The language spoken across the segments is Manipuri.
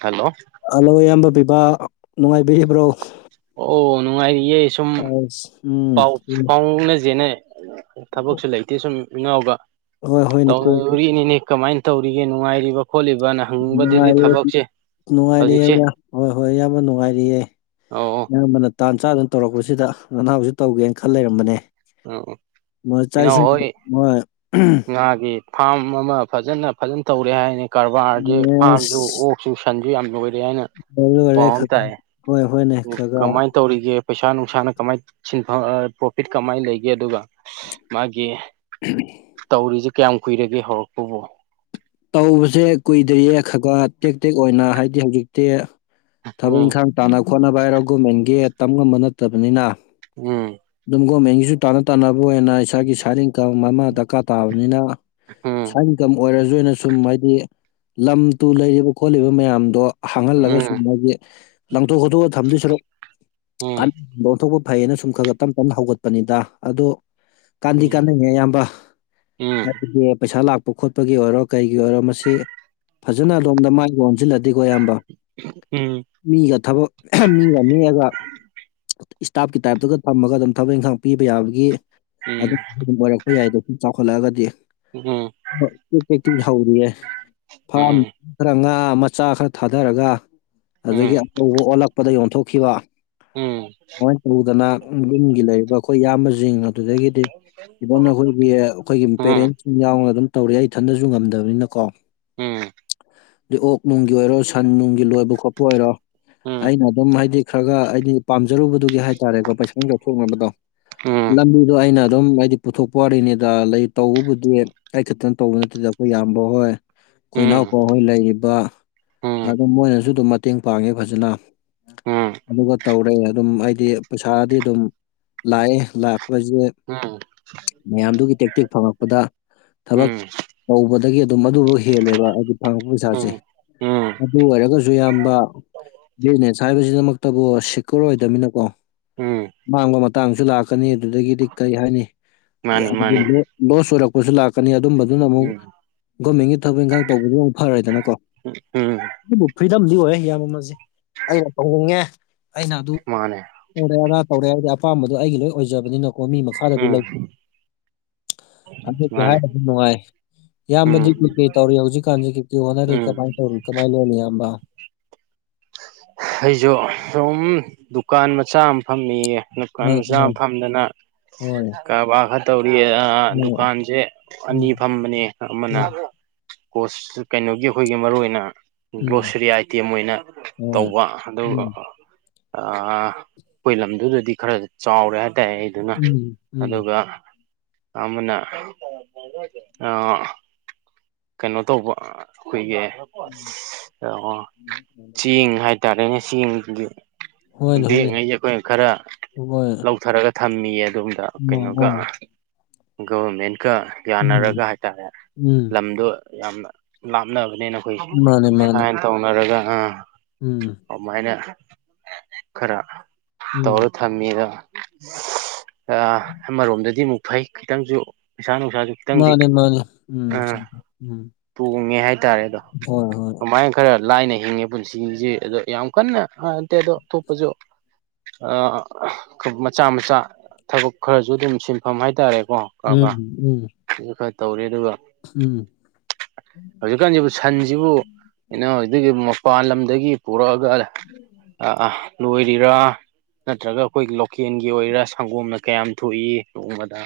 ꯍꯜꯂꯣ ꯑꯜꯂꯣ ꯑꯌꯥꯝꯕ ꯕꯤꯕꯥ ꯅꯨꯡꯉꯥꯏꯕꯤꯔꯤꯕ꯭ꯔꯣ ꯑꯣ ꯅꯨꯡꯉꯥꯏꯔꯤꯌꯦ ꯁꯨꯝ ꯑꯁ ꯎꯝ ꯄꯥꯎ ꯐꯥꯎꯅꯖꯦꯅꯦ ꯊꯕꯛꯁꯨ ꯂꯩꯇꯦ ꯁꯨꯝ ꯏꯅꯥꯎꯒ ꯍꯣꯏ ꯍꯣꯏꯅꯦ ꯀꯣꯜ ꯇꯧꯅꯔꯤꯅꯤꯅꯦ ꯀꯃꯥꯏꯅ ꯇꯧꯔꯤꯒꯦ ꯅꯨꯡꯉꯥꯏꯔꯤꯕ ꯈꯣꯠꯂꯤꯕꯅ ꯍꯪꯅꯤꯡꯕꯗꯒꯤ ꯅꯨꯡꯉꯥꯏꯔꯤ ꯊꯕꯛꯁꯦ ꯅꯨꯡꯉꯥꯏꯔꯤ ꯍꯧꯖꯤꯛꯁꯦ ꯍꯣꯏ ꯍꯣꯏ ꯏꯌꯥꯝꯕ ꯅꯨꯡꯉꯥꯏꯔꯤꯌꯦ ꯑꯣ ꯑꯣ ꯑꯌꯥꯝꯕꯅ ꯇꯥꯟ ꯆꯥꯗꯅ ꯇꯧꯔꯛꯄꯁꯤꯗ ꯅꯅꯥꯎꯖꯨ ꯇꯧꯒꯦꯅ ꯈꯜ ꯂꯩꯔꯝꯕꯅꯦ ꯑꯣ ꯃꯣꯏ ꯏꯅꯥꯎ ꯆꯥꯛꯁꯤꯡ ꯍꯣꯏ ꯃꯣꯏ ꯉꯥꯒꯤ ꯐꯥꯝ ꯑꯃ ꯐꯖꯅ ꯐꯖꯅ ꯇꯧꯔꯦ ꯍꯥꯏꯅꯤ ꯀꯔꯕꯥꯔꯁꯦ ꯐꯝꯁꯨ ꯑꯦꯁ ꯑꯣꯛꯁꯨ ꯁꯟꯁꯨ ꯌꯥꯝ ꯂꯣꯏꯔꯦ ꯍꯥꯏꯅ ꯂꯣꯏꯔꯦ ꯄꯥꯎ ꯑꯃ ꯇꯥꯏꯌꯦ ꯍꯣꯏ ꯍꯣꯏꯅꯦ ꯈꯒ ꯀꯃꯥꯏ ꯇꯧꯔꯤꯒꯦ ꯄꯩꯁꯥ ꯅꯨꯡꯁꯥꯅ ꯀꯃꯥꯏꯅ ꯁꯤꯟꯐꯝ ꯄ꯭ꯔꯣꯐꯤꯠ ꯀꯃꯥꯏꯅ ꯂꯩꯒꯦ ꯑꯗꯨꯒ ꯃꯥꯒꯤ [inaudible] ꯇꯧꯔꯤꯁꯦ ꯀꯌꯥꯝ ꯀꯨꯏꯔꯒꯦ ꯍꯧꯔꯛꯄꯕꯣ ꯇꯧꯕꯁꯦ ꯀꯨꯏꯗ꯭ꯔꯤꯌꯦ ꯈꯒ ꯇꯦꯛ ꯇꯦꯛ ꯑꯣꯏꯅ ꯍꯥꯏꯗꯤ ꯍꯧꯖꯤꯛꯇꯤ ꯊꯕꯛ ꯎꯝ ꯏꯪꯈꯥꯡ ꯇꯥꯟꯅ ꯈꯣꯠꯅꯕ ꯍꯥꯏꯔꯣ ꯒꯣꯃꯦꯟꯒꯤ ꯇꯝ ꯉꯝꯕ ꯅꯠꯇꯕꯅꯤꯅ ꯎꯝ ꯑꯗꯨꯝ ꯒꯣꯃꯦꯟꯒꯤꯁꯨ ꯇꯥꯟꯅ ꯇꯥꯟꯅꯕ ꯑꯣꯏꯅ ꯏꯁꯥꯒꯤ ꯁꯥꯏꯔꯦꯡ ꯀ ꯃꯃꯥ ꯗꯔꯀꯥꯔ ꯇꯥꯕꯅꯤꯅ ꯎꯝ ꯁ ꯏꯟꯀꯝ ꯑꯣꯏꯔꯁꯨ ꯑꯣꯏꯅ ꯁꯨꯝ ꯍꯥꯏꯗꯤ ꯂꯝ ꯇꯨ ꯂꯩꯔꯤꯕ ꯈꯣꯠꯂꯤꯕ ꯃꯌꯥꯝꯗꯣ ꯃꯥꯅꯤ ꯃꯥꯅꯤ ꯍꯥꯡꯍꯜꯂꯒꯁꯨ ꯃꯥꯒꯤ ꯂꯪꯊꯣꯛ ꯈꯣꯠꯇꯣꯛꯑ ꯊꯝꯗꯣꯏ ꯁꯔꯨꯛ ꯀ ꯑꯣꯣꯟꯊꯣꯛꯄ ꯐꯩꯌꯦꯅ ꯁꯨꯝ ꯈꯔ ꯈ ꯇꯞ ꯇꯞꯅ ꯍꯧꯒꯠꯄꯅꯤꯗ ꯑꯗꯣ ꯀꯥꯟꯗꯤ ꯀꯥꯟꯅꯉꯦ ꯑꯌꯥꯝꯕ ꯍꯥꯏꯕꯗꯤ ꯄꯩꯁꯥ ꯂꯥꯛꯄ ꯈꯣꯠꯄꯒꯤ ꯑꯣꯏꯔꯣ ꯀꯩꯒꯤ ꯑꯣꯏꯔꯣ ꯃꯁꯤ ꯐꯖꯅ ꯑꯗꯣꯝꯗ ꯃꯥꯏꯒ ꯑꯣꯟꯁꯤꯜꯂꯗꯤꯀꯣ ꯏꯌꯥꯝꯕ ꯎꯝ ꯃꯤꯒ ꯊꯕꯛ ꯃꯤꯒ ꯅꯦꯛꯑꯒ ꯏꯁꯇꯥꯞꯀꯤ ꯇꯥꯏꯞꯇꯒ ꯊꯝꯃꯒ ꯑꯗꯨꯝ ꯊꯕꯛ ꯏꯪꯈꯥꯡ ꯄꯤꯕ ꯌꯥꯕꯒꯤ ꯑꯗꯨꯝ ꯑꯣꯏꯔꯛꯄ ꯌꯥꯏꯗꯣ ꯁꯨꯝ ꯆꯥꯎꯈꯠꯂꯛꯑꯒꯗꯤ ꯎꯝ [unintelligible] ꯍꯦꯛꯇꯤ ꯍꯧꯔꯤꯑ ꯐꯥꯝ ꯈꯔ ꯉꯥ ꯃꯆꯥ ꯈꯔ ꯊꯥꯗꯔꯒ ꯑꯗꯨꯗꯒꯤ ꯑꯆꯧꯕ ꯑꯣꯜꯂꯛꯄꯗ ꯌꯣꯟꯊꯣꯛꯈꯤꯕ ꯎꯝ ꯁꯨꯃꯥꯏꯅ ꯇꯧꯗꯅ ꯌꯨꯝꯒꯤ ꯂꯩꯔꯤꯕ ꯑꯩꯈꯣꯏ ꯏꯌꯥꯝꯕꯁꯤꯡ ꯑꯗꯨꯗꯒꯤꯗꯤ ꯏꯚꯟ ꯑꯩꯈꯣꯏꯒꯤ ꯑꯩꯈꯣꯏꯒꯤ ꯄꯦꯔꯦꯟꯁꯁꯤꯡ ꯌꯥꯎꯅ ꯑꯗꯨꯝ ꯇꯧꯔ ꯑꯩ ꯊꯟꯗꯁꯨ ꯉꯝꯗꯕꯅꯤꯅ ꯀꯣ ꯎꯝ ꯑ ꯑꯣꯛ ꯅꯨꯡꯒꯤ ꯑꯣꯏꯔꯣ ꯁꯟ ꯅꯨꯡꯒꯤ ꯂꯣꯏꯕ ꯈꯣꯠꯄ ꯑꯣꯏꯔꯣ ꯑꯩꯅ ꯑꯗꯨꯝ ꯍꯥꯏꯗꯤ ꯈꯔ ꯈ ꯑꯩꯗꯤ ꯄꯥꯝꯖꯔꯨꯕꯗꯨꯒꯤ ꯍꯥꯏꯇꯥꯔꯦꯀꯣ ꯄꯩꯁꯥ ꯆꯥꯎꯊꯣꯛꯅꯕꯗꯣ ꯂꯝꯕꯤꯗꯣ ꯑꯩꯅ ꯑꯗꯨꯝ ꯍꯥꯏꯗꯤ ꯄꯨꯊꯣꯛꯄ ꯋꯥꯔꯤꯅꯤꯗ ꯂꯩ ꯇꯧꯕꯕꯨꯗꯤ ꯑꯩ ꯈꯛꯇꯅ ꯇꯧꯕ ꯅꯠꯇꯦꯗ ꯑꯩꯈꯣꯏ ꯌꯥꯝꯕ ꯍꯣꯏ ꯑꯩꯅꯥꯎꯄꯥꯍꯣꯏ ꯂꯩꯔꯤꯕ ꯑꯗꯨꯝ ꯃꯣꯏꯅꯁꯨ ꯑꯗꯨꯝ ꯃꯇꯦꯡ ꯄꯥꯡꯉꯦ ꯐꯖꯅ ꯑꯗꯨꯒ ꯇꯧꯔꯦ ꯑꯗꯨꯝ ꯑꯩꯗꯤ ꯄꯩꯁꯥꯗꯤ ꯑꯗꯨꯝ ꯂꯥꯛꯑꯦ ꯂꯥꯛꯄꯁꯦ ꯃꯌꯥꯝꯗꯨꯒꯤ ꯇꯦꯛꯇꯦꯛ ꯐꯪꯉꯛꯄꯗ ꯊꯕꯛ ꯇꯧꯕꯗꯒꯤ ꯑꯗꯨꯝ ꯑꯗꯨꯐ ꯍꯦꯜꯂꯦꯕ ꯍꯥꯏꯗꯤ ꯐꯪꯉꯛꯄ ꯄꯩꯁꯥꯁꯦ ꯑꯗꯨ ꯑꯣꯏꯔꯒꯁꯨ ꯌꯥꯝꯌꯥꯝꯕ ꯕꯤꯖꯤꯅꯦꯁ ꯍꯥꯏꯕꯁꯤꯗꯃꯛꯇꯕꯨ ꯁꯦꯀ꯭ꯌꯣꯔ ꯑꯣꯏꯗꯃꯤꯅꯀꯣ ꯃꯥꯡꯕ ꯃꯇꯥꯡꯁꯨ ꯂꯥꯛꯀꯅꯤ ꯑꯗꯨꯗꯒꯤꯗꯤ ꯀꯔꯤ ꯍꯥꯏꯅꯤ ꯂꯣꯁ ꯑꯣꯏꯔꯛꯄꯁꯨ ꯂꯥꯛꯀꯅꯤ ꯑꯗꯨꯝꯕ ꯑꯗꯨꯅ ꯑꯃꯨꯛ ꯎꯝ ꯒꯣꯔꯃꯦꯟꯒꯤ ꯊꯕꯛ ꯏꯟꯈꯥꯡ ꯇꯧꯕꯗꯨ ꯑꯃꯨꯛ ꯐꯔꯦꯗꯅꯀꯣ ꯎ ꯎꯝ ꯑꯗꯨꯕꯨ ꯐ꯭ꯔꯤꯗꯝꯗꯤ ꯑꯣꯏ ꯌꯥꯝꯃ ꯑꯩꯅ ꯇꯧꯅꯤꯡꯉꯦ ꯑꯩꯅ ꯑꯗꯨ [unintelligible] ꯃꯥꯅꯦ ꯑꯣꯔꯦ ꯑꯅꯥ ꯇꯧꯔꯦ ꯍꯥꯏꯕꯗꯤ ꯑꯄꯥꯝꯕꯗꯣ ꯑꯩꯒꯤ ꯂꯣꯏ ꯑꯣꯏꯖꯕꯅꯤꯅꯀꯣ ꯃꯤ ꯃꯈꯥꯗꯗꯤ ꯎꯝ ꯂꯩ ꯑꯗꯨ ꯀ ꯃꯥꯅꯦ ꯍꯥꯏꯔ ꯑꯗꯨ ꯅꯨꯡꯉꯥꯏ ꯎꯝ ꯏꯌꯥꯝꯕꯗꯤ ꯀꯩꯀꯩ ꯇꯧꯔꯤ ꯍꯧꯖꯤꯛꯀꯥꯟꯁꯦ ꯀꯩꯀ ꯀꯩ ꯍꯣꯅꯔꯤ ꯎꯝ ꯀꯃꯥꯏꯅ ꯇꯧꯔꯤ ꯀꯃꯥꯏꯅ ꯂꯣꯅꯤ ꯏꯕ ꯑꯩꯁꯨ ꯁꯨꯝ ꯗꯨꯀꯥꯟ ꯃꯆꯥ ꯑꯃ ꯐꯝꯅꯤꯌꯦ ꯑ ꯂꯗꯨꯀꯥꯟ ꯃꯆꯥ ꯑ ꯑꯃ ꯐꯝꯗꯅ ꯍꯣꯏ ꯀꯔꯕꯥꯔ ꯈꯔ ꯇꯧꯔꯤ ꯑꯣ ꯗꯨꯀꯥꯟꯁꯦ ꯑꯅꯤ ꯎꯝ ꯐꯝꯕꯅꯦ ꯑꯃꯅ ꯎꯝ ꯀꯣꯁ ꯀꯩꯅꯣꯒꯤ ꯑꯩꯈꯣꯏꯒꯤ ꯃꯔꯨ ꯑꯣꯏꯅ ꯎꯝ ꯒ꯭ꯔꯣꯁꯔꯤ ꯑꯥꯏꯇꯦꯝ ꯑꯣꯏꯅ ꯍꯣꯏ ꯇꯧꯕ ꯑꯗꯨꯒ ꯎꯝ ꯑꯩꯈꯣꯏ ꯂꯝꯗꯨꯗꯗꯤ ꯈꯔ ꯆꯥꯎꯔꯦ ꯍꯥꯏꯇꯥꯔꯦ ꯑꯩ ꯑꯗꯨꯅ ꯎꯝ ꯎꯝ ꯑꯗꯨꯒ ꯑꯃꯅꯥ ꯑꯥ ꯀꯩꯅꯣ ꯇꯧꯕ ꯑꯩꯈꯣꯏꯒꯤ ꯑꯁ ꯆꯦꯡ ꯍꯥꯏꯇꯥꯔꯦꯅꯦ ꯆꯦꯡꯒꯤ ꯍꯣꯏꯅꯦ ꯍꯣꯏ [unintelligible] ꯑꯈꫭꯏꯅꯥ ꯈꯥꯔꯥ ꯍꯣꯏ ꯑ ꯂꯧꯊꯔꯒ ꯊꯝꯃꯤꯌꯦ ꯑꯣꯝꯗ ꯀꯩꯅꯣꯒ ꯑ ꯒꫭꯚꯔꯃꯦꯟꯀ ꯌꯥꯅꯔꯒ ꯎꯝ ꯍꯥꯏꯇꯥꯔꯦ ꯎꯝ ꯂꯝꯗꯣ ꯌꯥꯝꯅ ꯂꯥꯞꯅꯕꯅꯤꯅ ꯑꯩꯈꯣꯏꯁꯦ ꯃꯥꯅꯦ ꯃꯥꯅꯦ ꯁꯨꯃꯥꯏꯅ ꯇꯧꯅꯔꯒ ꯑꯥ ꯎꯝ ꯑꯗꯨꯃꯥꯏꯅ ꯈꯔ ꯎꯝ ꯇꯧꯔ ꯊꯝꯃꯤꯗ ꯑꯃꯔꯣꯝꯗꯗꯤ ꯑꯃꯨꯛ ꯐꯩ ꯈꯤꯇꯪꯁꯨ ꯄꯩꯁꯥ ꯅꯨꯡꯁꯥꯁꯨ ꯈꯤꯇꯪꯗꯤ ꯃꯥꯅꯦ ꯃꯥꯅꯦ ꯎꯝ ꯑꯥ ꯎꯝ ꯇꯣꯡꯉꯦ ꯍꯥꯏꯇꯥꯔꯦ ꯑꯗꯣ ꯍꯣꯏ ꯍꯣꯏ ꯀꯃꯥꯏꯅ ꯈꯔ ꯂꯥꯏꯅ ꯍꯤꯡꯉꯦ ꯄꯨꯟꯁꯤꯒꯤꯁꯦ ꯑꯗꯣ ꯌꯥꯝ ꯀꯟꯅꯟꯇꯦ ꯑꯗꯣ ꯊꯣꯛꯣꯄꯁꯨ ꯃꯆꯥ ꯃꯆꯥ ꯊꯕꯛ ꯈꯔꯁꯨ ꯑꯗꯨꯝ ꯁꯤꯟꯐꯝ ꯍꯥꯏꯇꯥꯔꯦꯀꯣ ꯎꯝ ꯎꯝ ꯁꯤꯁꯨ ꯈꯔ ꯇꯧꯔꯤꯦ ꯑꯗꯨꯒ ꯎꯝ ꯍꯧꯖꯤꯛꯀꯥꯟꯁꯤꯕꯨ ꯁꯟꯁꯤꯕꯨ ꯀꯩꯅꯣ ꯍꯧꯖꯤꯗꯒꯤ ꯃꯄꯥꯟ ꯂꯝꯗꯒꯤ ꯄꯨꯔꯛꯑꯒ ꯑꯥ ꯑꯥ ꯂꯣꯏꯔꯤꯔꯥ ꯅꯠꯇ꯭ꯔꯒ ꯑꯩꯈꯣꯏꯒꯤ ꯂꯣꯀꯦꯜꯒꯤ ꯑꯣꯏꯔ ꯁꯪꯒꯣꯝꯅ ꯀꯌꯥꯝ ꯊꯣꯛꯏ ꯅꯣꯡꯃꯗ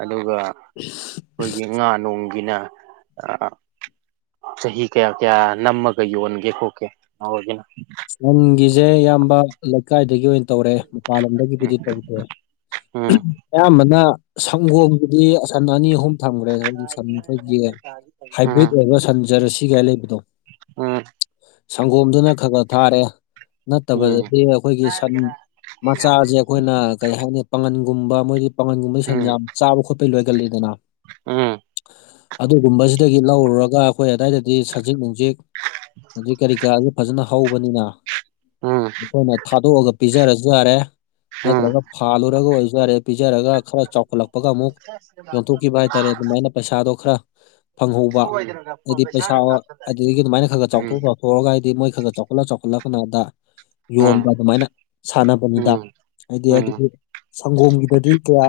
ꯑꯗꯨꯒ [unintelligible] ꯑꯩꯈꯣꯏꯒꯤ ꯉꯥ ꯅꯣꯡꯒꯤꯅ ꯆꯍꯤ ꯀꯌꯥ ꯀꯌꯥ ꯅꯝꯃꯒ ꯌꯣꯟꯒꯦ ꯈꯣꯀꯦ ꯉꯒꯤꯅ ꯁꯟꯒꯤꯁꯦ ꯏꯌꯥꯝꯕ ꯂꯩꯀꯥꯏꯗꯒꯤ ꯑꯣꯏꯅ ꯇꯧꯔꯦ ꯃꯄꯥꯟꯂꯣꯝꯗꯒꯤꯕꯨꯗꯤ ꯇꯧꯗ꯭ꯔꯦ ꯎꯝ ꯑꯌꯥꯝꯕꯅ ꯁꯪꯒꯣꯝꯒꯤꯗꯤ ꯁꯟ ꯑꯅꯤ ꯑꯍꯨꯝ ꯊꯝꯈ꯭ꯔꯦ ꯍꯧꯖꯤꯛ ꯎꯝ ꯁꯟ ꯑꯩꯈꯣꯏꯒꯤ ꯍꯥꯏꯕ꯭ꯔꯤꯠ ꯑꯣꯏꯕ ꯁꯟ ꯖꯔꯁꯤꯒꯥꯏ ꯂꯩꯕꯗꯣ ꯁꯪꯒꯣꯝꯗꯨꯅ ꯈꯔ ꯈꯔ ꯊꯥꯔꯦ ꯎꯝ ꯅꯠꯇꯕꯗꯗꯤ ꯑꯩꯈꯣꯏꯒꯤ ꯁꯟ ꯃꯆꯥꯁꯦ ꯑꯩꯈꯣꯏꯅ ꯀꯩ ꯍꯥꯏꯅꯤ ꯄꯥꯉꯟꯒꯨꯝꯕ ꯃꯣꯏꯗꯤ ꯄꯥꯉꯟꯒꯨꯝꯕꯩ ꯁꯟꯖꯥꯝ ꯆꯥꯕ ꯈꯣꯠꯄꯩ ꯂꯣꯏꯒꯜꯂꯤꯗꯅ ꯎꯝ ꯎꯝ ꯎꯝ ꯑꯗꯨꯒꯨꯝꯕꯁꯤꯗꯒꯤ ꯂꯧꯔꯨꯔꯒ ꯑꯩꯈꯣꯏ ꯑꯗꯨꯋꯥꯏꯗꯗꯤ ꯁꯖꯤꯤꯡ ꯅꯨꯡ ꯍꯧꯖꯤꯛ ꯍꯧꯖꯤꯛ ꯀꯔꯤ ꯀꯥꯥꯁꯦ ꯐꯖꯅ ꯍꯧꯕꯅꯤꯅ ꯎꯝ ꯑꯩꯈꯣꯏꯅ ꯊꯥꯗꯣꯛꯑꯒ ꯄꯤꯖꯔꯁꯨ ꯌꯥꯔꯦ ꯎꯝ ꯅꯠꯇ꯭ꯔꯒ ꯐꯥꯜꯂꯨꯔꯒ ꯑꯣꯏꯁꯨ ꯌꯥꯔꯦ ꯄꯤꯖꯔꯒ ꯈꯔ ꯆꯥꯎꯈꯠꯂꯛꯄꯒ ꯑꯃꯨꯛ ꯌꯣꯟꯊꯣꯛꯈꯤꯕ ꯍꯥꯏꯇꯥꯔꯦ ꯑꯗꯨꯃꯥꯏꯅ ꯄꯩꯁꯥꯗꯣ ꯈꯔ ꯐꯪꯍꯧꯕ ꯁꯣꯏꯗꯅ ꯐꯣꯟ ꯍꯥꯏꯗꯤ ꯄꯩꯁꯥ ꯄꯩꯁꯥꯒ ꯀꯥꯞꯁꯤꯜꯂꯛꯑꯗꯤ ꯑꯗꯨꯗꯒꯤ ꯑꯗꯨꯃꯥꯏꯅ ꯈꯔ ꯈꯔ ꯎꯝ ꯆꯥꯎꯊꯣꯛꯄ ꯊꯣꯛꯑꯒ ꯍꯥꯏꯗꯤ ꯃꯣꯏ ꯈꯔ ꯈ ꯆꯥꯎ ꯆꯥꯎꯈꯠꯂꯛ ꯆꯥꯎꯈꯠꯂꯛ ꯀꯅꯗ ꯎꯝ ꯌꯣꯟꯕ ꯑꯗꯨꯃꯥꯏꯅ ꯁꯥꯟꯅꯕꯅꯤꯗ ꯎꯝ ꯍꯥꯏꯗꯤ ꯎꯝ ꯑꯗꯨꯕꯨ ꯁꯪꯒꯣꯝꯒꯤꯗꯗꯤ ꯀꯌꯥ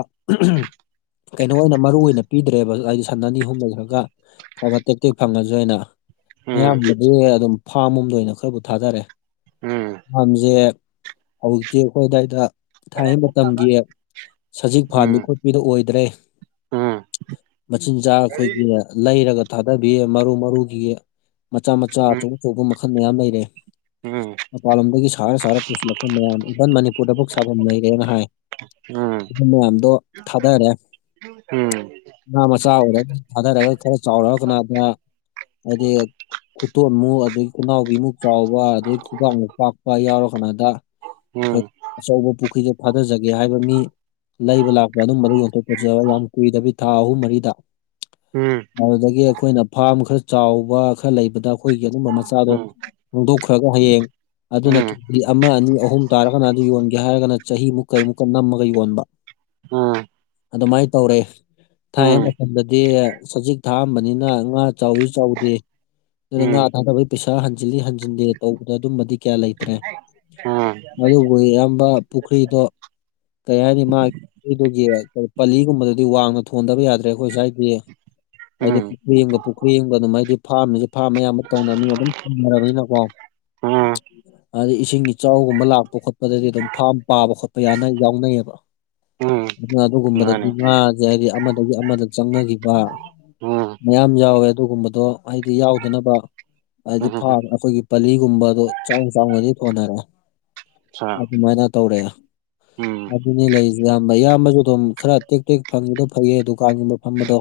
ꯀꯩꯅꯣ ꯑꯣꯏꯅ ꯃꯔꯨ ꯑꯣꯏꯅ ꯄꯤꯗ꯭ꯔꯦꯕ ꯍꯥꯏꯗꯤ ꯁꯟ ꯑꯅꯤ ꯑꯍꯨꯝꯗꯣꯏ ꯈꯔꯒ ꯈꯔ ꯇꯦꯛ ꯇꯦꯛ ꯐꯪꯉꯁꯨ ꯑꯅ ꯑꯌꯥꯝꯕꯗꯤ ꯑꯗꯨꯝ ꯐꯥꯝ ꯑꯝꯗ ꯑꯣꯏꯅ ꯈꯔꯕꯨ ꯊꯥꯗꯔꯦ ꯎꯝ ꯎꯝ ꯃꯝꯁꯦ ꯍꯧꯖꯤꯛꯇꯤ ꯑꯩꯈꯣꯏ ꯑꯗꯨꯋꯥꯏꯗ ꯊꯥꯏꯅꯩ ꯃꯇꯝꯒꯤ ꯁꯖꯤꯛ ꯐꯥꯟꯕꯤ ꯎꯝ ꯎꯝ ꯈꯣꯠꯄꯤꯗꯣ ꯑꯣꯏꯗ꯭ꯔꯦ ꯎꯝ ꯎꯝ ꯎꯝ ꯎꯝ ꯎꯝ ꯎꯝ ꯎꯝ ꯎꯝ ꯃꯆꯤꯟꯖꯥꯛ ꯑꯩꯈꯣꯏꯒꯤ ꯂꯩꯔꯒ ꯊꯥꯗꯕꯤꯌꯦ ꯃꯔꯨ ꯃꯔꯨꯒꯤ ꯃꯆꯥ ꯃꯆꯥ ꯑꯆꯧ ꯎꯝ ꯑꯆꯧꯕ ꯃꯈꯜ ꯃꯌꯥꯝ ꯂꯩꯔꯦ ꯃꯄꯥꯟꯂꯣꯝꯗꯒꯤ ꯁꯥꯔ ꯁꯥꯔ ꯄꯨꯁꯤꯜꯂꯛꯄ ꯃꯌꯥꯝ ꯏꯚꯟ ꯃꯅꯤꯄꯨꯔꯗ ꯄꯨꯛ ꯁꯥꯐꯝ ꯂꯩꯩꯔꯦꯅ ꯍꯥꯏ ꯎꯝ ꯑꯗꯨ ꯃꯌꯥꯝꯗꯣ ꯊꯥꯗꯈꯔꯦ ꯎꯝ ꯉ ꯃꯆꯥ ꯑꯣꯏꯔꯒ ꯊꯥꯗꯔꯒ ꯈꯔ ꯆꯥꯎꯔꯛꯑ ꯀꯅ ꯑꯗꯨꯅ ꯑꯗꯩ ꯈꯨꯇꯣꯟꯃꯨꯛ ꯑꯗꯒꯤ ꯈꯨꯅꯥꯎꯕꯤꯃꯨꯛ ꯆꯥꯎꯕ ꯑꯗꯩ ꯈꯨꯕꯥꯛꯃꯨꯛ ꯄꯥꯛꯄ ꯌꯥꯎꯔ ꯀꯥꯟꯗ ꯑꯆꯧꯕ ꯄꯨꯈ꯭ꯔꯤꯗꯣ ꯐꯥꯊꯖꯒꯦ ꯍꯥꯏꯕ ꯃꯤ ꯂꯩꯕ ꯂꯥꯛꯄ ꯑꯗꯨꯝꯕꯗ ꯌꯣꯟꯊꯣꯛꯄꯖꯨ ꯌꯥꯝ ꯀꯨꯏꯗꯕꯤ ꯊꯥ ꯑꯍꯨꯝ ꯃꯔꯤꯗ ꯎꯝ ꯑꯗꯨꯗꯒꯤ ꯑꯩꯈꯣꯏꯅ ꯐꯥꯔꯝ ꯈꯔ ꯆꯥꯎꯕ ꯈꯔ ꯂꯩꯕꯗ ꯑꯩꯈꯣꯏꯒꯤ ꯑꯗꯨꯒꯨꯝꯝꯕ ꯃꯆꯥꯗꯣ ꯍꯣꯡꯗꯣꯛꯈ꯭ꯔꯒ ꯍꯌꯦꯡ ꯑꯗꯨꯅ ꯎꯝ ꯎꯝ ꯎꯝ ꯍꯥꯏꯗꯤ ꯑꯃ ꯑꯅꯤ ꯑꯍꯨꯝ ꯇꯥꯔꯒꯅ ꯑꯗꯨ ꯌꯣꯟꯒꯦ ꯍꯥꯏꯔꯒꯅ ꯆꯍꯤꯃꯨꯛꯀꯩꯃꯨꯛꯀ ꯅꯝꯃꯒ ꯌꯣꯟꯕ ꯑꯗꯨꯃꯥꯏꯅ ꯇꯧꯔꯦ ꯊꯥꯏꯩ ꯃꯇꯝꯗꯗꯤ ꯁꯖꯤꯛ ꯊꯥꯑꯝꯕꯅꯤꯅ ꯉꯥ ꯆꯥꯎꯋꯤ ꯆꯥꯎꯗꯦ ꯑꯗꯨꯅ ꯉꯥ ꯊꯥꯗꯕꯒꯤ ꯄꯩꯁꯥ ꯍꯟꯖꯤꯜꯂꯤ ꯍꯟꯖꯤꯟꯗꯦ ꯇꯧꯕꯗ ꯑꯗꯨꯝꯕꯗꯤ ꯀꯌꯥ ꯂꯩꯇ꯭ꯔꯦ ꯑꯗꯨꯕꯨ ꯏꯌꯥꯝꯕ ꯄꯨꯈ꯭ꯔꯤꯗꯣ ꯀꯩ ꯍꯥꯏꯅꯤ ꯃꯥ ꯑꯗꯨꯗꯨꯒꯤ ꯄꯂꯤꯒꯨꯝꯕꯗꯗꯤ ꯋꯥꯡꯅ ꯊꯣꯟꯗꯕ ꯌꯥꯗ꯭ꯔꯦ ꯑꯩꯈꯣꯏ ꯁ꯭ꯋꯥꯏꯒꯤ ꯍꯥꯏꯗꯤ ꯄꯨꯈ꯭ꯔꯤ ꯌꯦꯒ ꯄꯨꯈ꯭ꯔꯤ ꯌꯦ ꯑꯃꯒ ꯑꯗꯨꯝ ꯍꯥꯏꯗꯤ ꯐꯥꯔꯝꯁꯨ ꯐꯥꯔꯝ ꯑꯌꯥꯝꯕ ꯇꯧꯅꯅꯤ ꯑꯗꯨꯝ ꯔꯕꯤꯅꯀꯣ ꯑ ꯑꯗꯤ ꯏꯁꯤꯡ ꯏꯆꯥꯎꯒꯨꯝꯕ ꯂꯥꯛꯄ ꯈꯣꯠꯄꯗꯗꯤ ꯑꯗꯨꯝ ꯐꯥꯝ ꯄꯥꯕ ꯈꯣꯠꯄ ꯌꯥꯅ ꯌꯥꯎꯅꯩꯌꯦꯕ ꯑꯗꯨꯅ ꯑꯗꯨꯒꯨꯝꯕꯗꯗꯤ ꯃꯥꯅꯦ ꯉꯥꯁꯦ ꯍꯥꯏꯗꯤ ꯑꯃꯗꯒꯤ ꯑꯃꯗ ꯆꯪꯅꯈꯤꯕ ꯎꯝ ꯃꯌꯥꯝ ꯌꯥꯎꯋꯦ ꯑꯗꯨꯒꯨꯝꯕꯗꯣ ꯍꯥꯏꯗꯤ ꯌꯥꯎꯗꯅꯕ ꯎꯝ ꯍꯥꯏꯗꯤ ꯐꯥ ꯑꯩꯈꯣꯏꯒꯤ ꯄꯥꯂꯤꯒꯨꯝꯕꯗꯣ ꯆꯥꯎ ꯆꯥꯎꯅꯗꯤ ꯊꯣꯟꯅꯔꯦ ꯑ ꯑꯗꯨ ꯃꯥꯏꯅ ꯇꯧꯔꯦ ꯎꯝ ꯎꯝ ꯑꯗꯨꯅꯤ ꯂꯩꯁꯦ ꯏꯌꯥꯝꯕ ꯏꯌꯥꯝꯕꯁꯨ ꯑꯗꯨꯝ ꯈꯔ ꯇꯦꯛ ꯇꯦꯛ ꯐꯪꯉꯦꯗꯣ ꯐꯩꯌꯦ ꯗꯨꯀꯥꯟꯒꯨꯝꯕ ꯐꯝꯕꯗꯣ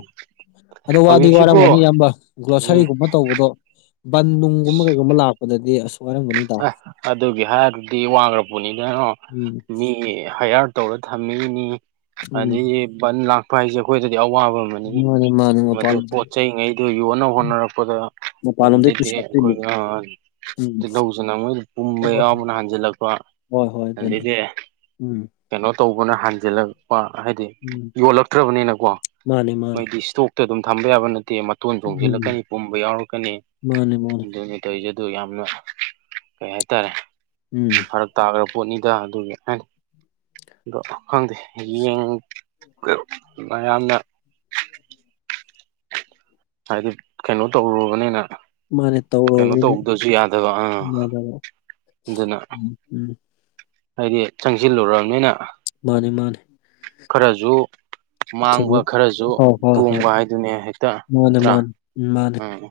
ꯑꯗꯣ ꯋꯥꯗꯤ ꯍꯧꯖꯤꯛꯁꯤꯕꯨ ꯋꯥꯔꯝꯒꯅꯤ ꯏꯌꯥꯝꯕ ꯎꯝ ꯒ꯭ꯔꯣꯁꯔꯤꯒꯨꯝꯕ ꯇꯧꯕꯗꯣ ꯕꯟ ꯅꯨꯡꯒꯨꯝꯕ ꯀꯩꯒꯨꯝꯕ ꯂꯥꯛꯄꯗꯗꯤ ꯑꯁꯨꯛ ꯋꯥꯔꯝꯒꯅꯤꯗ ꯑꯦ ꯑꯗꯨꯒꯤ ꯍꯥꯏꯔꯗꯤ ꯋꯥꯈ꯭ꯔꯕꯅꯤꯗꯩꯅꯣ ꯎꯝ ꯃꯤ ꯍꯥꯏꯌꯥꯔ ꯇꯧꯔ ꯊꯝꯃꯛꯏꯅꯤ ꯎꯝ ꯑꯗꯒꯤ ꯕꯟ ꯂꯥꯛꯄ ꯍꯥꯏꯁꯦ ꯑꯩꯈꯣꯏꯗꯗꯤ ꯑꯋꯥꯕ ꯑꯃꯅꯤ ꯃꯥꯅꯦ ꯃꯥꯅꯦ ꯃꯗꯨ ꯃꯄꯥꯟ ꯄꯣꯠ ꯆꯩꯉꯩꯗꯨ ꯌꯣꯟꯅ ꯍꯣꯠꯅꯔꯛꯄꯗ ꯃꯄꯥꯟꯂꯣꯝꯗꯩ ꯑꯗꯨꯗꯤ ꯄꯨꯁꯤꯜꯂꯛꯇꯣꯏꯅꯤ ꯑꯩꯈꯣꯏ ꯎꯝ ꯇꯤꯜꯍꯧꯁꯤꯅ ꯃꯣꯏꯗ ꯄꯨꯝꯕ ꯑꯣ ꯌꯥꯎꯕꯅ ꯍꯟꯖꯤꯜꯂꯛꯄ ꯍꯣꯏ ꯍꯣꯏ ꯑꯗꯨꯅꯤ ꯑꯗꯒꯤ ꯎꯝ ꯀꯩꯅꯣ ꯇꯧꯕꯅ ꯍꯟꯖꯤꯜꯂꯛꯄ ꯍꯥꯏꯗꯤ ꯎꯝ ꯌꯣꯜꯂꯛꯇ꯭ꯔꯕꯅꯤꯅꯀꯣ ꯃꯥꯅꯤ ꯃꯥꯅꯤ ꯃꯣꯏꯗꯤ ꯏꯁꯇꯣꯛꯇ ꯑꯗꯨꯝ ꯊꯝꯕ ꯌꯥꯕ ꯅꯠꯇꯦ ꯇꯣꯟ ꯎꯝ ꯆꯣꯡꯁꯤꯜꯂꯛꯀꯅꯤ ꯄꯨꯝꯕ ꯌꯥꯎꯔꯛꯀꯅꯤ ꯃꯥꯅꯤ ꯃꯥꯅꯤ ꯑꯗꯨꯅꯦ ꯇꯧꯔꯤꯁꯦ ꯑꯗꯨ ꯌꯥꯝꯅ ꯀꯩ ꯍꯥꯏꯇꯥꯔꯦ ꯎꯝ ꯐꯔꯛ ꯇꯥꯈ꯭ꯔ ꯄꯣꯠꯅꯤꯗ ꯑꯗꯨꯒꯤ ꯍꯥꯏ ꯑꯗꯣ ꯈꯪꯗꯦ ꯌꯦꯡ ꯃꯌꯥꯝꯅ ꯍꯥꯏꯗꯤ ꯀꯩꯅꯣ ꯇꯧꯔꯨꯔꯕꯅꯤꯅ ꯃꯥꯅꯦ ꯀꯩꯅꯣ ꯇꯧꯔꯅꯤꯅ ꯇꯧꯕꯗꯁꯨ ꯌꯥꯗꯕ ꯑꯥ ꯎꯝ ꯑꯗꯨꯅ ꯎꯝ ꯍꯥꯏꯗꯤ ꯆꯪꯁꯤꯜꯂꯨꯔꯕꯅꯤꯅ ꯃꯥꯅꯦ ꯃꯥꯅꯦ ꯈꯔꯁꯨ ꯊꯦꯡꯅ ꯃꯥꯡꯕ ꯈꯔꯁꯨ ꯍꯣꯏ ꯍꯣꯏ ꯍꯣꯏ ꯇꯣꯡꯕ ꯍꯥꯏꯗꯨꯅꯦ ꯍꯦꯛꯇ ꯃꯥꯅꯦ ꯅꯠꯇ꯭ꯔꯥ ꯎꯝ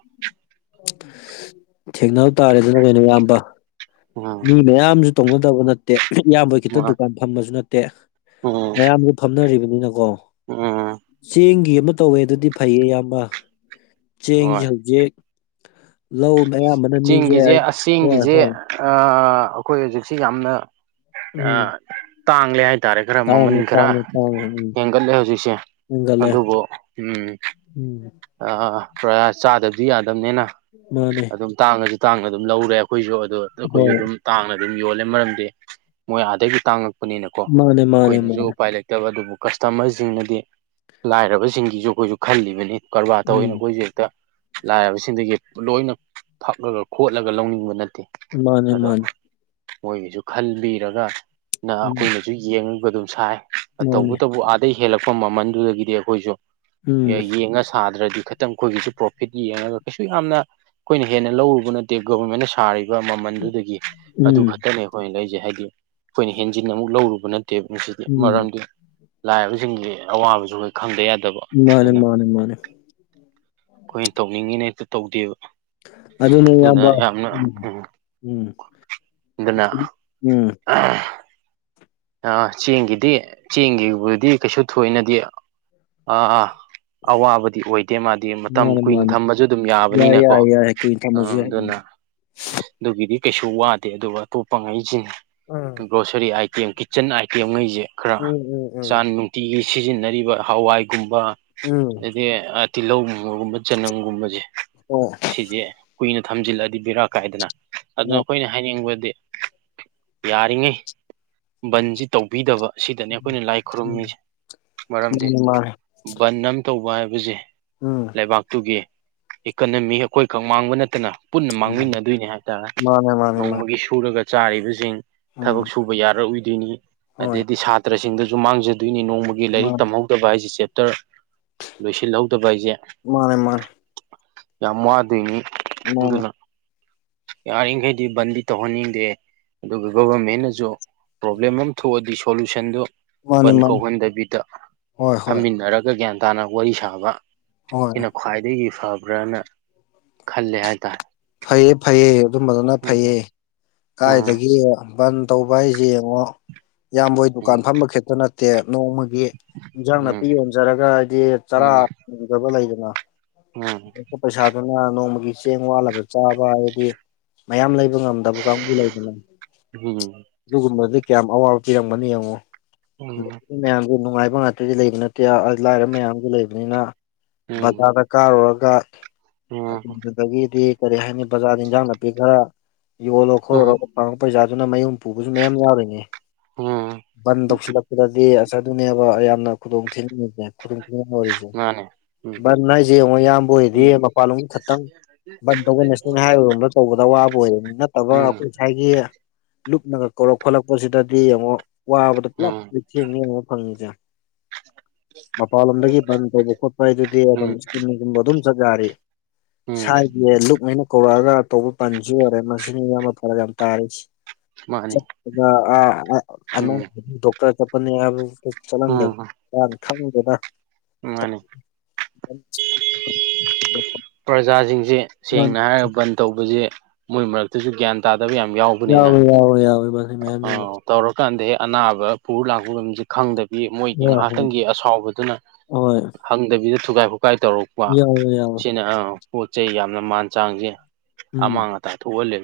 ꯊꯦꯡꯅꯕꯅꯕ ꯇꯥꯔꯦꯗꯅ ꯀꯩꯅꯣ ꯏꯌꯥꯝꯕ ꯎꯝ ꯃꯤ ꯃꯌꯥꯝ ꯃꯌꯥꯝꯁꯨ ꯇꯧꯅꯗꯕ ꯅꯠꯇꯦ ꯏꯌꯥꯝꯕ ꯈꯤꯇ ꯗꯨꯀꯥꯟ ꯐꯝꯕꯁꯨ ꯅꯠꯇꯦ ꯎꯝ ꯃꯌꯥꯝꯁꯨ ꯐꯝꯅꯔꯤꯕꯅꯤꯅꯀꯣ ꯎꯝ ꯆꯦꯡꯒꯤ ꯑꯃ ꯇꯧꯋꯦ ꯑꯗꯨꯗꯤ ꯐꯩꯌꯦ ꯏꯌꯥꯝꯕ ꯆꯦꯡꯁꯦ ꯍꯣꯏ ꯍꯧꯖꯤꯛ ꯂꯧ ꯑꯌꯥꯝꯕꯅ ꯃꯤꯁꯦ ꯆꯦꯡꯒꯤꯁꯦ ꯑꯁ ꯍꯣꯏ ꯆꯦꯡꯒꯤꯁꯦ ꯍꯣꯏ ꯑꯩꯈꯣꯏ ꯍꯧꯖꯤꯛꯁꯤ ꯌꯥꯝꯅ ꯎꯝ ꯇꯥꯡꯂꯦ ꯍꯥꯏ ꯍꯥꯏꯇꯥꯥꯔꯦ ꯈꯔ ꯃꯃꯟ ꯇꯥꯡꯉꯦ ꯈꯔ ꯇꯥꯡꯉꯦ ꯇꯥꯡꯉꯦ ꯎꯝ ꯍꯦꯟꯒꯠꯂꯦ ꯍꯧꯖꯤꯛꯁꯦ ꯍꯦꯟꯒꯠꯂꯦ ꯑꯗꯨꯕꯨ ꯎꯝ ꯎꯝ ꯄꯨꯔꯥ ꯆꯥꯗꯕꯗꯤ ꯌꯥꯗꯕꯅꯤꯅ ꯃꯥꯅꯦ ꯑꯗꯨꯝ ꯇꯥꯡꯉꯁꯨ ꯇꯥꯡꯉ ꯑꯗꯨꯝ ꯂꯧꯔꯦ ꯑꯩꯈꯣꯏꯁꯨ ꯑꯗꯨꯗꯣ ꯑꯩꯈꯣꯏꯁꯨ ꯍꯣꯏ ꯑꯗꯨꯝ ꯇꯥꯡꯅ ꯑꯗꯨꯝ ꯌꯣꯜꯂꯦ ꯃꯔꯝꯗꯤ ꯃꯣꯏ ꯑꯥꯗꯒꯤ ꯇꯥꯡꯉꯛꯄꯅꯤꯅꯀꯣ ꯃꯥꯅꯦ ꯃꯥꯅꯦ ꯑꯩꯈꯣꯏꯅꯁꯨ ꯃꯥꯅꯦ ꯎꯄꯥꯏ ꯂꯩ ꯠꯇꯕ ꯑꯗꯨꯕꯨ ꯀꯁꯇꯃꯔꯁꯤꯡꯅꯗꯤ ꯂꯥꯏꯔꯕꯁꯤꯡꯒꯤꯁꯨ ꯑꯩꯈꯣꯏꯁꯨ ꯈꯜꯂꯤꯕꯅꯤ ꯀꯔꯕꯥꯔ ꯇꯧꯋꯏꯅ ꯎꯝ ꯑꯩꯈꯣꯏꯁꯨ ꯍꯦꯛꯇ ꯂꯥꯏꯔꯕꯁꯤꯡꯗꯒꯤ ꯂꯣꯏꯅ ꯊꯛꯑꯒ ꯈꯣꯠꯂꯒ ꯂꯧꯅꯤꯡꯕ ꯅꯠꯇꯦ ꯃꯥꯅꯦ ꯑꯗꯣ ꯃꯥꯅꯦ ꯃꯣꯏꯒꯤꯁꯨ ꯈꯟꯕꯤꯔꯒ ꯅ ꯎꯝ ꯑꯩꯈꯣꯏꯅꯁꯨ ꯌꯦꯡꯉꯒ ꯑꯗꯨꯝ ꯁꯥꯏ ꯃꯥꯅꯦ ꯇꯧꯕꯇꯕꯨ ꯑꯥꯗꯒꯤꯩ ꯍꯦꯜꯂꯛꯄ ꯃꯃꯜꯗꯨꯗꯒꯤꯗꯤ ꯑꯩꯈꯣꯏꯁꯨ ꯎꯝ ꯌꯦꯡꯉ ꯁꯥꯗ꯭ꯔꯗꯤ ꯈꯤꯇꯪ ꯑꯩꯈꯣꯏꯒꯤꯁꯨ ꯄ꯭ꯔꯣꯐꯤꯠ ꯌꯦꯡꯉꯒ ꯀꯩꯁꯨ ꯌꯥꯝꯅ ꯑꯩꯈꯣꯏꯅ ꯍꯦꯟꯅ ꯂꯧꯔꯨꯕ ꯅꯠꯇꯦ ꯒꯣꯕꯔꯃꯦꯟꯅ ꯁꯥꯔꯤꯕ ꯃꯃꯜꯗꯨꯗꯒꯤ ꯑꯗꯨ ꯎꯝ ꯈꯛꯇꯅꯦ ꯑꯩꯈꯣꯏꯅ ꯂꯩꯖꯩ ꯍꯥꯏꯗꯤ ꯑꯩꯈꯣꯏꯅ ꯍꯦꯟꯖꯤꯟ ꯑꯃꯨꯛ ꯂꯧꯔꯨꯕ ꯅ ꯇꯦꯕꯁꯤꯗꯤ ꯎꯝ ꯃꯔꯝꯗꯤ ꯂꯥꯏꯔꯕꯁꯤꯡꯒꯤ ꯑꯋꯥꯕꯁꯨ ꯑꯩꯈꯣꯏ ꯈꯪꯗ ꯌꯥꯗꯕ ꯃꯥꯅꯦ ꯑꯗꯨꯅ ꯃꯥꯅꯦ ꯃꯥꯅꯦ ꯑꯩꯈꯣꯏꯅ ꯇꯧꯅꯤꯡꯉꯤꯅ ꯍꯦꯛꯇ ꯇꯧꯗꯦꯕ ꯑꯗꯨ ꯑꯗꯨꯅ ꯌꯥꯝꯅ ꯎ ꯑꯗꯨꯅ ꯎꯝ ꯑꯥ ꯆꯦꯡꯒꯤꯗꯤ ꯆꯦꯡꯒꯤꯕꯨꯗꯤ ꯀꯩꯁꯨ ꯊꯣꯏꯅꯗꯤ ꯑꯥ ꯑꯥ ꯑꯋꯥꯕꯗꯤ ꯑꯣꯏꯗꯦ ꯃꯥꯗꯤ ꯃꯇꯝ ꯃꯥꯅꯦ ꯀꯨꯏꯅ ꯃꯥꯅꯦ ꯊꯝꯕꯁꯨ ꯑꯗꯨꯝ ꯌꯥꯏ ꯌꯥꯕꯅꯤꯅꯀꯣ ꯌꯥꯏ ꯌꯥꯏ ꯀꯨꯏꯅ ꯑ ꯊꯝꯃꯁꯨ ꯌꯥꯏ ꯑꯗꯨꯅ ꯑꯗꯨꯒꯤꯗꯤ ꯀꯩꯁꯨ ꯋꯥꯗꯦ ꯑꯗꯨꯒ ꯑꯇꯣꯞꯄ ꯉꯩꯁꯤꯅ ꯎꯝ ꯒ꯭ꯔꯣꯁꯔꯤ ꯑꯥꯏꯇꯦꯝ ꯏꯆꯟ ꯑꯥꯏꯇꯦꯝꯈꯩꯁꯦ ꯈꯔ ꯎꯝ ꯎꯝ ꯎꯝ ꯎꯝ ꯆꯥꯟ ꯅꯨꯡꯇꯤꯒꯤ ꯁꯤꯖꯤꯟꯅꯔꯤꯕ ꯍꯋꯥꯏꯒꯨꯝꯕ ꯎꯝ ꯑꯗꯗꯤ ꯇꯤꯜꯍꯧꯒꯨꯝꯕꯒꯨꯝꯕ ꯆꯅꯝꯒꯨꯝꯕꯁꯦ ꯍꯣꯏ ꯁꯤꯁꯦ ꯀꯨꯏꯅ ꯊꯝꯖꯤꯜꯂꯗꯤ ꯕꯤꯔꯥ ꯀꯥꯏꯗꯅ ꯑꯗꯨꯅ ꯍꯣꯏ. ꯑꯩꯈꯣꯏꯅ ꯍꯥꯏꯅꯤꯡꯕꯗꯤ ꯌꯥꯔꯤꯉꯩ ꯕꯟꯁꯤ ꯇꯧꯕꯤꯗꯕ ꯁꯤꯗꯅꯤ ꯑꯩꯈꯣꯏꯅ ꯂꯥꯏ ꯎꯝ ꯈꯨꯔꯨꯝꯃꯤꯁꯦ ꯃꯔꯝꯗꯤ ꯃꯥꯅꯦ ꯃꯥꯅꯦ ꯕꯟ ꯑꯃ ꯇꯧꯕ ꯍꯥꯏꯕꯁꯦ ꯎꯝ ꯂꯩꯕꯥꯛꯇꯨꯒꯤ ꯏꯀꯅꯃꯤ ꯑꯩꯈꯣꯏꯈꯛ ꯃꯥꯡꯕ ꯅꯠꯇꯅ ꯄꯨꯟꯅ ꯎꯝ. ꯃꯥꯡꯃꯤꯟꯅꯗꯣꯏꯅꯤ ꯍꯥꯏꯇꯥꯔꯦ ꯃꯥꯅꯦ ꯃꯥꯅꯦ ꯃꯥꯅꯦ ꯅꯣꯡꯃꯒꯤ ꯁꯨꯔꯒ ꯆꯥꯔꯤꯕꯁꯤꯡ ꯊꯕꯛ ꯎꯝ ꯁꯨꯕ ꯌꯥꯔꯑꯣꯏꯗꯣꯏꯅꯤ ꯍꯣꯏ. ꯑꯗꯩꯗꯤ ꯁꯥ ꯇ꯭ꯔꯁꯤꯡꯗꯁꯨ ꯃꯥꯡꯖꯗꯣꯏꯅꯤ ꯅꯣꯡꯃꯒꯤ ꯂꯥꯏꯔꯤꯛ ꯃꯥꯅꯦ ꯇꯝꯍꯧ ꯇꯕ ꯍꯥꯏꯁꯦ ꯆꯦꯞꯇꯔ ꯂꯣꯏꯁꯤꯜꯍꯧꯗꯕ ꯍꯥꯏꯁꯦ ꯃꯥꯅꯦ ꯃꯥꯅꯦ ꯌꯥꯝ ꯋꯥꯗꯨꯢꯅꯤ ꯃꯥꯅꯦ ꯑꯗꯨꯅ ꯌꯥꯔꯤꯈꯩꯗꯤ ꯕꯟꯗꯤ ꯇꯧꯍꯟꯅꯤꯡꯗꯦ ꯑꯗꯨꯒ ꯒꯣꯕꯔꯃꯦꯟꯅꯁꯨ ꯄ꯭ꯔꯣꯕ꯭ꯂꯦꯝ ꯑꯃ ꯊꯣꯛꯑꯗꯤ ꯁꯣꯂꯨꯁꯟꯗꯨ ꯃꯥꯅꯦ ꯕꯟ ꯃꯥꯅꯦ. ꯀꯧꯍꯟꯗꯕꯤꯗ ꯍꯣꯏ ꯍꯣꯏ ꯐꯝꯃꯤꯟꯅ ꯎꯅꯔꯒ ꯒ꯭ꯌꯥꯟ ꯇꯥꯅ ꯋꯥꯔꯤ ꯁꯥꯕ ꯍꯣꯏ ꯁꯤꯅ ꯈ꯭ꯋꯥꯏꯗꯒꯤ ꯐꯕ꯭ꯔꯅ ꯈꯜꯂꯦ ꯍꯥꯏꯇꯥꯥꯏ ꯐꯩꯌꯦ ꯐꯩꯌꯦ ꯑꯗꯨꯝꯕꯗꯨꯅ ꯐꯩꯌꯦ ꯎꯝ ꯀꯥꯏꯗꯒꯤ ꯕꯟ ꯇꯧꯕ ꯍꯥꯏꯁꯦ ꯌꯦꯡꯉꯣ ꯏꯌꯥꯝꯕꯣꯏ ꯗꯨꯀꯥꯟ ꯐꯝꯕ ꯈꯦꯛꯇ ꯅꯠꯇꯦ ꯅꯣꯡꯃꯒꯤ ꯗꯤ ꯏꯟꯖꯥꯡ ꯅꯥꯄꯤ ꯎꯝ ꯌꯣꯟꯖꯔꯒ ꯍꯥꯏꯗꯤ ꯎꯝ ꯆꯔꯥꯗꯕ ꯂꯩꯗꯅ ꯎꯝ ꯑꯄ ꯄꯩꯁꯥꯗꯨꯅ ꯅꯣꯡꯃꯒꯤ ꯆꯦꯡ ꯋꯥꯠꯂꯕ ꯆꯥꯕ ꯍꯥꯏꯗꯤ ꯃꯌꯥꯝ ꯂꯩꯕ ꯉꯝꯗꯕ ꯀꯥꯡꯕꯨ ꯂꯩꯗꯅ ꯍꯝ ꯑꯗꯨꯒꯨꯝꯕꯗꯤ ꯀꯌꯥꯝ ꯑꯋꯥꯕ ꯄꯤꯔꯝꯒꯅꯤ ꯌꯦꯡꯉꯣ ꯎꯝ ꯃꯌꯥꯝꯁꯨ ꯅꯨꯡꯉꯥꯏꯕ ꯉꯥꯛꯇꯗꯤ ꯂꯩꯕ ꯅꯠꯇꯦ ꯂꯥꯏꯔꯕ ꯃꯌꯥꯝꯁꯨ ꯂꯩꯕꯅꯤꯅ ꯎꯝ ꯕꯖꯥꯔꯗ ꯀꯥꯔꯨꯔꯒ ꯎꯝ ꯎꯝ ꯑꯗꯨꯗꯨꯗꯒꯤꯗꯤ ꯀꯔꯤ ꯍꯥꯏꯅꯤ ꯕꯖꯥꯔꯗ ꯏꯟꯖꯥꯡ ꯅꯥꯄꯤ ꯈꯔ ꯌꯣꯜꯂꯣ ꯈꯣꯠꯂꯣ ꯎꯝ ꯄꯥꯡꯕ ꯄꯩꯁꯥꯗꯨꯅ ꯃꯌꯨꯝ ꯄꯨꯕꯁꯨ ꯃꯌꯥꯝ ꯌꯥꯎꯔꯤꯅꯤ ꯎꯝ ꯕꯟ ꯇꯧꯁꯤꯜꯂꯛꯄꯗꯗꯤ ꯑꯁ ꯑꯗꯨꯅꯦ ꯑ ꯌꯥꯝꯅ ꯈꯨꯗꯣꯡ ꯊꯤꯅꯤꯡꯉꯁꯦ ꯈꯨꯗꯣꯡ ꯊꯤꯅꯤꯡꯔꯤꯁꯦ ꯃꯥꯅꯦ ꯎꯝ ꯚꯟ ꯍꯥꯏꯁꯦ ꯌꯦꯡꯉꯣ ꯏꯌꯥꯝꯕ ꯑꯣꯏꯗꯤ ꯎꯝ ꯃꯄꯥꯟꯂꯣꯝ ꯈꯛꯇꯪ ꯕꯟ ꯇ ꯅꯦꯁꯅꯦꯜ ꯍꯥꯏꯋꯦꯒꯨꯝꯗ ꯇꯧꯕꯗ ꯑꯋꯥꯕ ꯑꯣꯏꯕꯅꯤ ꯅꯠꯇꯕ ꯑꯩꯈꯣꯏ ꯉꯁꯥꯏꯒꯤ ꯂꯨꯞꯅꯒ ꯀꯧꯔꯛ ꯈꯣꯠꯂꯛꯄꯁꯤꯗꯗꯤ ꯌꯦꯡꯉꯣ ꯋꯥꯕꯗ ꯃꯂ ꯎꯝ ꯄ ꯐꯪꯉꯤꯖꯦ ꯃꯄꯥꯟ ꯂꯣꯝꯗꯒꯤ ꯕꯟ ꯇꯧꯕ ꯈꯣꯠꯄ ꯍꯥꯏꯗꯨꯗꯤ ꯎꯝ ꯑꯗꯨꯝ ꯎꯝ ꯏꯁꯀꯨꯟꯒꯨꯝꯕ ꯑꯗꯨꯝ ꯆꯠ ꯌꯥꯔꯤ ꯎꯝ ꯂꯨꯞ ꯃꯦꯅ ꯍꯧꯔꯛꯑꯒ ꯑꯇꯧꯕ ꯕꯟꯁꯨ ꯑꯣꯏꯔꯦ ꯃꯁꯤꯅꯤ ꯌꯥꯝꯕ ꯐꯔꯛ ꯌꯥꯝ ꯇꯥꯔꯤꯁꯤ ꯆ ꯃꯥꯅꯤ ꯆꯠꯄꯗ ꯑ ꯑꯅꯣꯛ ꯎꯝ ꯗꯣꯛꯇꯔ ꯆꯠꯄꯅꯦ ꯍꯥꯢꯕ ꯆꯠꯂꯝꯗꯕꯅꯦ ꯎꯝ ꯌꯥꯝ ꯈꯪꯗꯦꯅ ꯃꯥꯅꯤ ꯄ꯭ꯔꯖꯥꯁꯤꯡꯁꯤ ꯁꯦꯡꯅ ꯍꯥꯏꯔꯒ ꯕꯟ ꯇꯧꯕꯁꯦ ꯃꯣꯏ ꯃꯔꯛꯇꯁꯨ ꯒ꯭ꯌꯥꯟ ꯇꯥꯗꯕ ꯌꯥꯝ ꯌꯥꯎꯕꯅꯤꯅ ꯌꯥꯎꯏ ꯌꯥꯎꯏ ꯑ ꯇꯧꯔꯀꯥꯟꯗꯦꯛ ꯑꯅꯥꯕ ꯄꯨꯔ ꯂꯥꯛꯄꯒ ꯈꯪꯗꯕꯤ ꯃꯣꯏꯒꯤ ꯍꯣꯏ ꯍꯣꯏ ꯉꯥꯏꯍꯥꯛꯇꯪꯒꯤ ꯑꯁꯥꯎꯕꯗꯨꯅ ꯍꯣꯏ ꯈꯪꯗꯕꯤꯗ ꯊꯨꯒꯥꯏ ꯍꯨꯒꯥꯏ ꯇꯧꯔꯛ ꯌꯥꯎꯋꯦ ꯌꯥꯎꯋꯦ ꯁꯤꯅ ꯄꯣꯠ ꯆꯩ ꯌꯥꯝꯅ ꯃꯥꯟ ꯆꯥꯡꯁꯦ ꯎꯝ ꯑꯃꯥꯡ ꯑꯇꯥ ꯊꯣꯛꯍꯜꯂꯦꯕ